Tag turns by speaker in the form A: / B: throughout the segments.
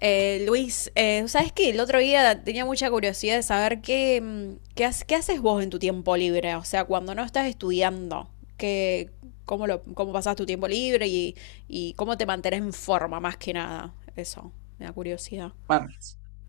A: Luis, ¿sabes qué? El otro día tenía mucha curiosidad de saber qué haces vos en tu tiempo libre, o sea, cuando no estás estudiando, qué, cómo pasás tu tiempo libre y cómo te mantenés en forma, más que nada. Eso, me da curiosidad.
B: Mano,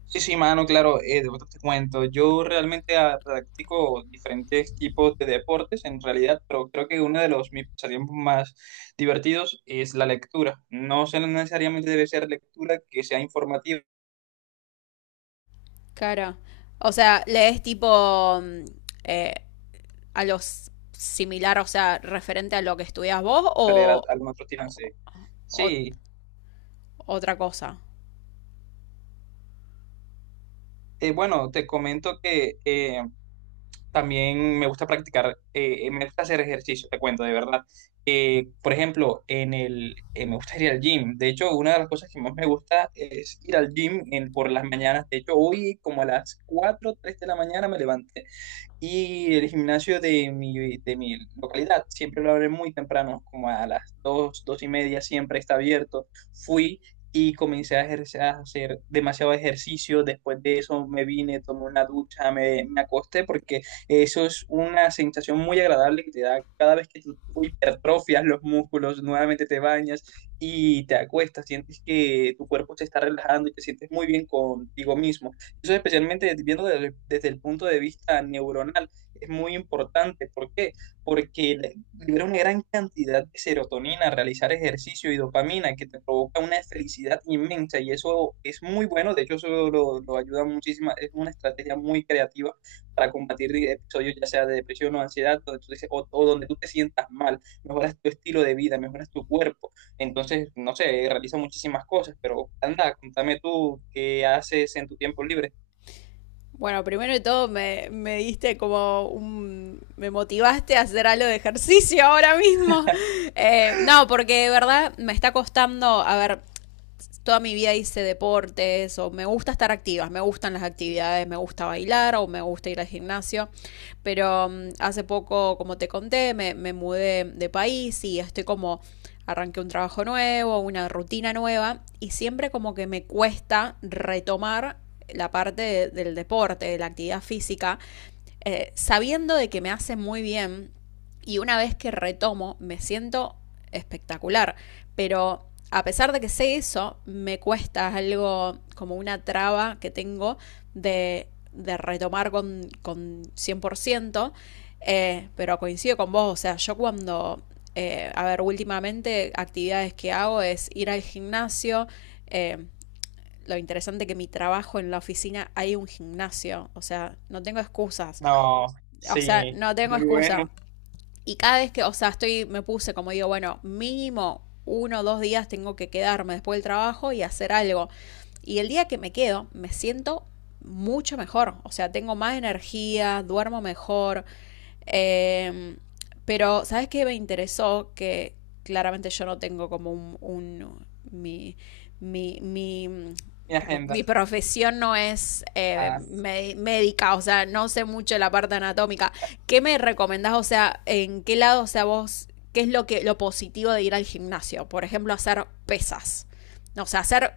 B: sí, sí, mano, claro, de verdad te cuento. Yo realmente practico diferentes tipos de deportes en realidad, pero creo que uno de los mis pasatiempos más divertidos es la lectura. No necesariamente debe ser lectura que sea informativa,
A: Cara, o sea, lees tipo eh, a los similar, o sea, referente a lo que estudias vos
B: leer algún otro tirante.
A: o
B: Sí,
A: otra cosa.
B: bueno, te comento que también me gusta practicar, me gusta hacer ejercicio, te cuento, de verdad. Por ejemplo, me gusta ir al gym. De hecho, una de las cosas que más me gusta es ir al gym por las mañanas. De hecho, hoy como a las 4 3 de la mañana me levanté y el gimnasio de mi localidad siempre lo abre muy temprano, como a las dos, dos y media, siempre está abierto. Fui y comencé a ejercer, a hacer demasiado ejercicio. Después de eso me vine, tomé una ducha, me acosté, porque eso es una sensación muy agradable que te da cada vez que tú hipertrofias los músculos, nuevamente te bañas y te acuestas, sientes que tu cuerpo se está relajando y te sientes muy bien contigo mismo. Eso especialmente viendo desde el punto de vista neuronal es muy importante. ¿Por qué? Porque libera una gran cantidad de serotonina, realizar ejercicio y dopamina que te provoca una felicidad inmensa y eso es muy bueno. De hecho, lo ayuda muchísimo. Es una estrategia muy creativa para combatir episodios ya sea de depresión o ansiedad donde tú o donde tú te sientas mal. Mejoras tu estilo de vida, mejoras tu cuerpo. Entonces, no sé, realiza muchísimas cosas, pero anda, contame tú qué haces en tu tiempo libre.
A: Bueno, primero de todo me diste como un me motivaste a hacer algo de ejercicio ahora mismo. No, porque de verdad me está costando, a ver, toda mi vida hice deportes o me gusta estar activa, me gustan las actividades, me gusta bailar o me gusta ir al gimnasio, pero hace poco, como te conté, me mudé de país y estoy como arranqué un trabajo nuevo, una rutina nueva y siempre como que me cuesta retomar la parte del deporte, de la actividad física, sabiendo de que me hace muy bien y una vez que retomo, me siento espectacular. Pero a pesar de que sé eso, me cuesta algo como una traba que tengo de retomar con 100%. Pero coincido con vos, o sea, a ver, últimamente actividades que hago es ir al gimnasio. Eh, lo interesante que mi trabajo en la oficina hay un gimnasio, o sea, no tengo excusas.
B: No,
A: O sea,
B: sí,
A: no tengo
B: muy
A: excusa.
B: bueno.
A: Y cada vez que, o sea, estoy, me puse como digo, bueno, mínimo uno o dos días tengo que quedarme después del trabajo y hacer algo. Y el día que me quedo, me siento mucho mejor. O sea, tengo más energía, duermo mejor. Eh, pero, ¿sabes qué me interesó? Que claramente yo no tengo como un mi, mi, mi
B: Mi agenda.
A: mi profesión no es
B: Ah,
A: médica, o sea, no sé mucho de la parte anatómica. ¿Qué me recomendás? O sea, ¿en qué lado, o sea, qué es lo que lo positivo de ir al gimnasio? Por ejemplo, hacer pesas. O sea, hacer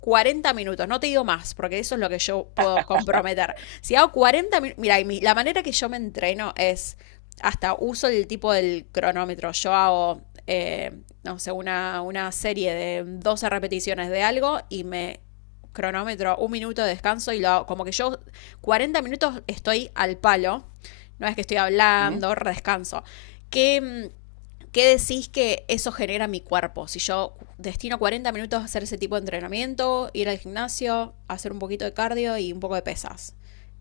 A: 40 minutos, no te digo más, porque eso es lo que yo puedo comprometer. Si hago 40 minutos, mira, la manera que yo me entreno es, hasta uso el tipo del cronómetro, yo hago, eh, no sé, una serie de 12 repeticiones de algo y me cronómetro, 1 minuto de descanso y lo como que yo 40 minutos estoy al palo, no es que estoy
B: ¿mm?
A: hablando, descanso. ¿Qué, mm, ¿Qué decís que eso genera mi cuerpo? Si yo destino 40 minutos a hacer ese tipo de entrenamiento, ir al gimnasio, hacer un poquito de cardio y un poco de pesas.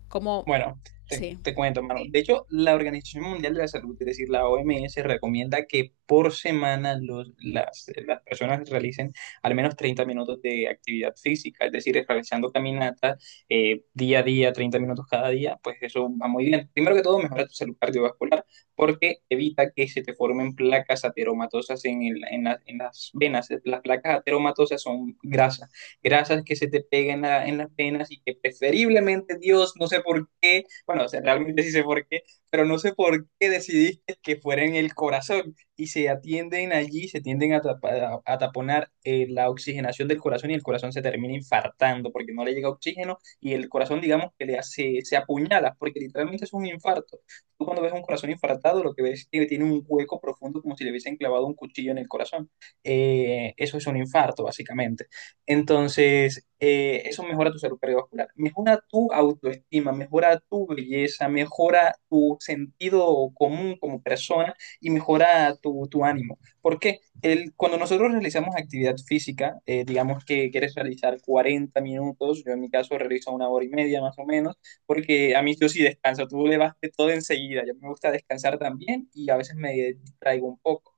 A: Como,
B: Bueno,
A: sí.
B: te cuento, mano. De hecho, la Organización Mundial de la Salud, es decir, la OMS, recomienda que por semana las personas realicen al menos 30 minutos de actividad física, es decir, realizando caminatas día a día, 30 minutos cada día, pues eso va muy bien. Primero que todo, mejora tu salud cardiovascular porque evita que se te formen placas ateromatosas en las venas. Las placas ateromatosas son grasas que se te pegan en las venas y que preferiblemente Dios, no sé por qué, bueno, o sea, realmente sí sé por qué, pero no sé por qué decidiste que fuera en el corazón y se atienden allí, se tienden a a taponar la oxigenación del corazón y el corazón se termina infartando porque no le llega oxígeno y el corazón, digamos, que le hace, se apuñala porque literalmente es un infarto. Tú cuando ves un corazón infartado, lo que ves es que tiene un hueco profundo como si le hubiesen clavado un cuchillo en el corazón. Eso es un infarto, básicamente. Entonces, eso mejora tu salud cardiovascular, mejora tu autoestima, mejora tu belleza, mejora tu sentido común como persona y mejora tu ánimo. Porque el, cuando nosotros realizamos actividad física, digamos que quieres realizar 40 minutos, yo en mi caso realizo una hora y media más o menos, porque a mí yo sí descanso, tú le vas de todo enseguida, yo me gusta descansar también y a veces me distraigo un poco.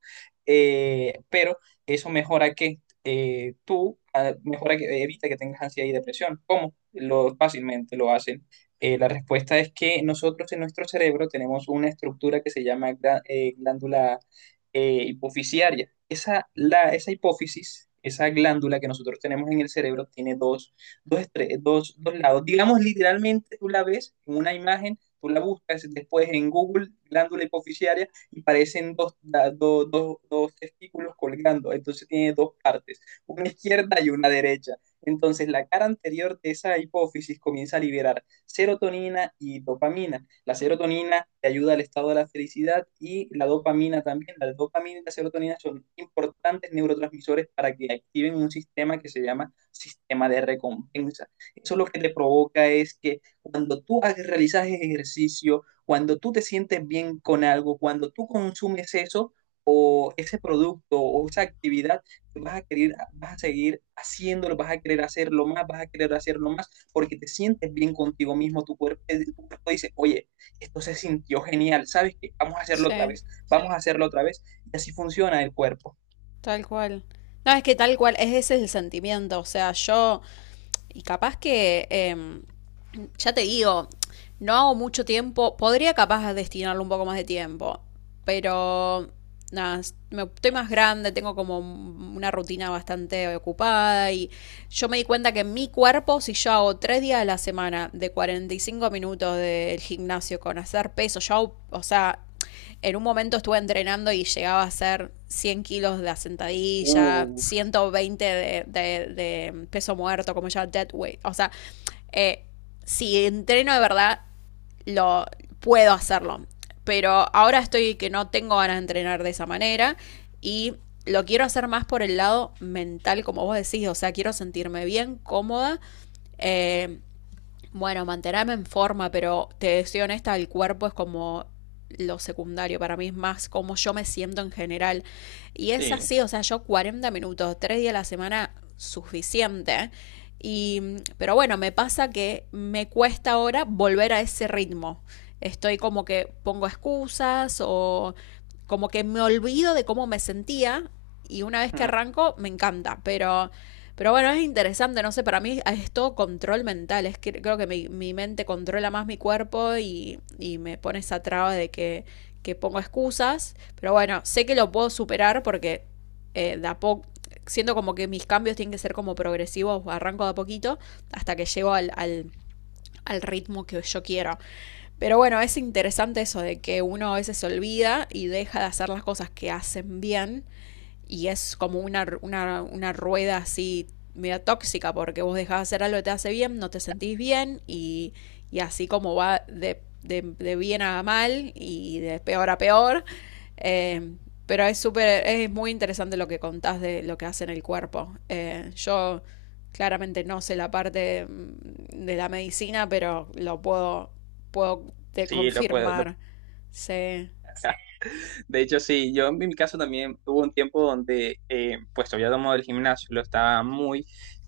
B: Pero eso mejora que tú mejora que evita que tengas ansiedad y depresión. ¿Cómo? Lo fácilmente lo hacen. La respuesta es que nosotros en nuestro cerebro tenemos una estructura que se llama glándula hipofisiaria. Esa hipófisis, esa glándula que nosotros tenemos en el cerebro, tiene dos, dos lados. Digamos, literalmente tú la ves en una imagen, tú la buscas después en Google, glándula hipofisiaria y parecen dos testículos colgando, entonces tiene dos partes, una izquierda y una derecha. Entonces la cara anterior de esa hipófisis comienza a liberar serotonina y dopamina. La serotonina te ayuda al estado de la felicidad y la dopamina también. La dopamina y la serotonina son importantes neurotransmisores para que activen un sistema que se llama sistema de recompensa. Eso lo que te provoca es que cuando tú realizas ejercicio, cuando tú te sientes bien con algo, cuando tú consumes eso o ese producto o esa actividad, vas a querer, vas a seguir haciéndolo, vas a querer hacerlo más, vas a querer hacerlo más, porque te sientes bien contigo mismo, tu cuerpo dice, oye, esto se sintió genial, ¿sabes qué? Vamos a hacerlo otra
A: Sí.
B: vez, vamos a hacerlo otra vez, y así funciona el cuerpo.
A: Tal cual. No, es que tal cual, es ese es el sentimiento. O sea, yo, y capaz que, ya te digo, no hago mucho tiempo, podría capaz destinarle un poco más de tiempo, pero nada, estoy más grande, tengo como una rutina bastante ocupada y yo me di cuenta que mi cuerpo, si yo hago tres días a la semana de 45 minutos del gimnasio con hacer peso, yo, o sea, en un momento estuve entrenando y llegaba a hacer 100 kilos de sentadilla,
B: Uh,
A: 120 de, de peso muerto, como ya dead weight. O sea, eh, si entreno de verdad, lo puedo hacerlo. Pero ahora estoy que no tengo ganas de entrenar de esa manera y lo quiero hacer más por el lado mental, como vos decís. O sea, quiero sentirme bien, cómoda. eh, bueno, mantenerme en forma, pero te soy honesta, el cuerpo es como lo secundario, para mí es más como yo me siento en general. Y es
B: sí,
A: así, o sea, yo 40 minutos, 3 días a la semana, suficiente. Y, pero bueno, me pasa que me cuesta ahora volver a ese ritmo. Estoy como que pongo excusas o como que me olvido de cómo me sentía y una vez que
B: mm,
A: arranco me encanta, pero bueno, es interesante, no sé, para mí es todo control mental, es que creo que mi mente controla más mi cuerpo y me pone esa traba que pongo excusas, pero bueno, sé que lo puedo superar porque de a poco, siento como que mis cambios tienen que ser como progresivos, arranco de a poquito hasta que llego al ritmo que yo quiero. Pero bueno, es interesante eso de que uno a veces se olvida y deja de hacer las cosas que hacen bien y es como una rueda así media tóxica porque vos dejás de hacer algo que te hace bien, no te sentís bien y así como va bien a mal y de peor a peor. Eh, pero es súper, es muy interesante lo que contás de lo que hace en el cuerpo. Yo claramente no sé la parte de la medicina, pero puedo te
B: sí, lo puedo, lo
A: confirmar. Sí.
B: de hecho, sí, yo en mi caso también hubo un tiempo donde, pues había tomado el gimnasio, lo estaba muy,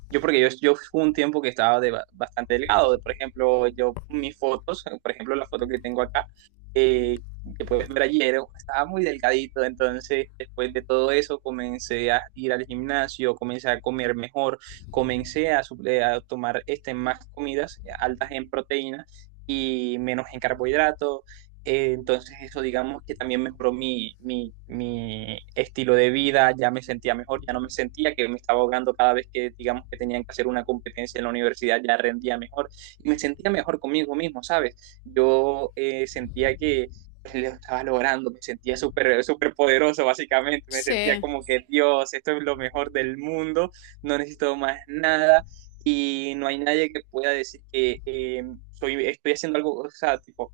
B: yo porque yo fui un tiempo que estaba de, bastante delgado, por ejemplo, yo mis fotos, por ejemplo, la foto que tengo acá, eh, que puedes ver ayer, estaba muy delgadito, entonces después de todo eso comencé a ir al gimnasio, comencé a comer mejor, comencé a, a tomar este, más comidas altas en proteínas y menos en carbohidratos, entonces eso, digamos que también mejoró mi estilo de vida, ya me sentía mejor, ya no me sentía que me estaba ahogando cada vez que, digamos, que tenían que hacer una competencia en la universidad, ya rendía mejor y me sentía mejor conmigo mismo, ¿sabes? Yo sentía que pues, lo estaba logrando, me sentía súper, súper poderoso, básicamente, me sentía
A: Sí.
B: como que Dios, esto es lo mejor del mundo, no necesito más nada y no hay nadie que pueda decir que soy, estoy haciendo algo, o sea,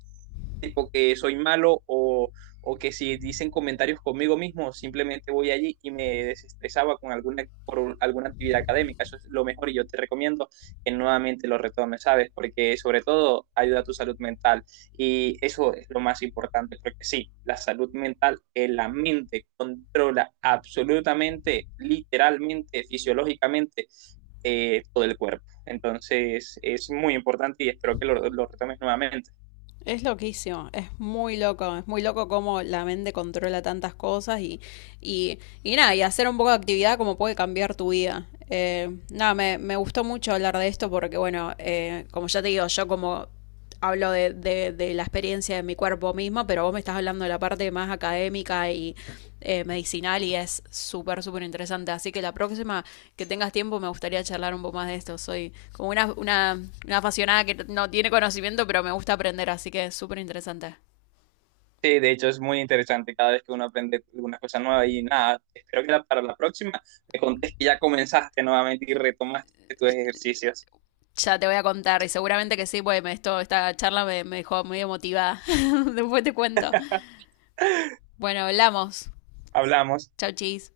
B: tipo que soy malo o que si dicen comentarios conmigo mismo, simplemente voy allí y me desestresaba con alguna, por alguna actividad académica. Eso es lo mejor y yo te recomiendo que nuevamente lo retomes, ¿sabes? Porque sobre todo ayuda a tu salud mental y eso es lo más importante, porque sí, la salud mental, que la mente controla absolutamente, literalmente, fisiológicamente todo el cuerpo. Entonces es muy importante y espero que lo retomes nuevamente.
A: Es loquísimo, es muy loco cómo la mente controla tantas cosas y nada, y hacer un poco de actividad como puede cambiar tu vida. Nada, me gustó mucho hablar de esto porque, bueno, como ya te digo, yo como hablo de la experiencia ciencia de mi cuerpo misma, pero vos me estás hablando de la parte más académica y medicinal y es súper, súper interesante. Así que la próxima que tengas tiempo me gustaría charlar un poco más de esto. Soy como una apasionada que no tiene conocimiento, pero me gusta aprender, así que es súper interesante.
B: Sí, de hecho es muy interesante cada vez que uno aprende alguna cosa nueva y nada, espero que para la próxima me contes que ya comenzaste nuevamente y retomaste tus ejercicios.
A: Ya te voy a contar y seguramente que sí, pues esto, esta charla me dejó muy emotivada. Después te cuento. Bueno, hablamos.
B: Hablamos.
A: Chau, chis.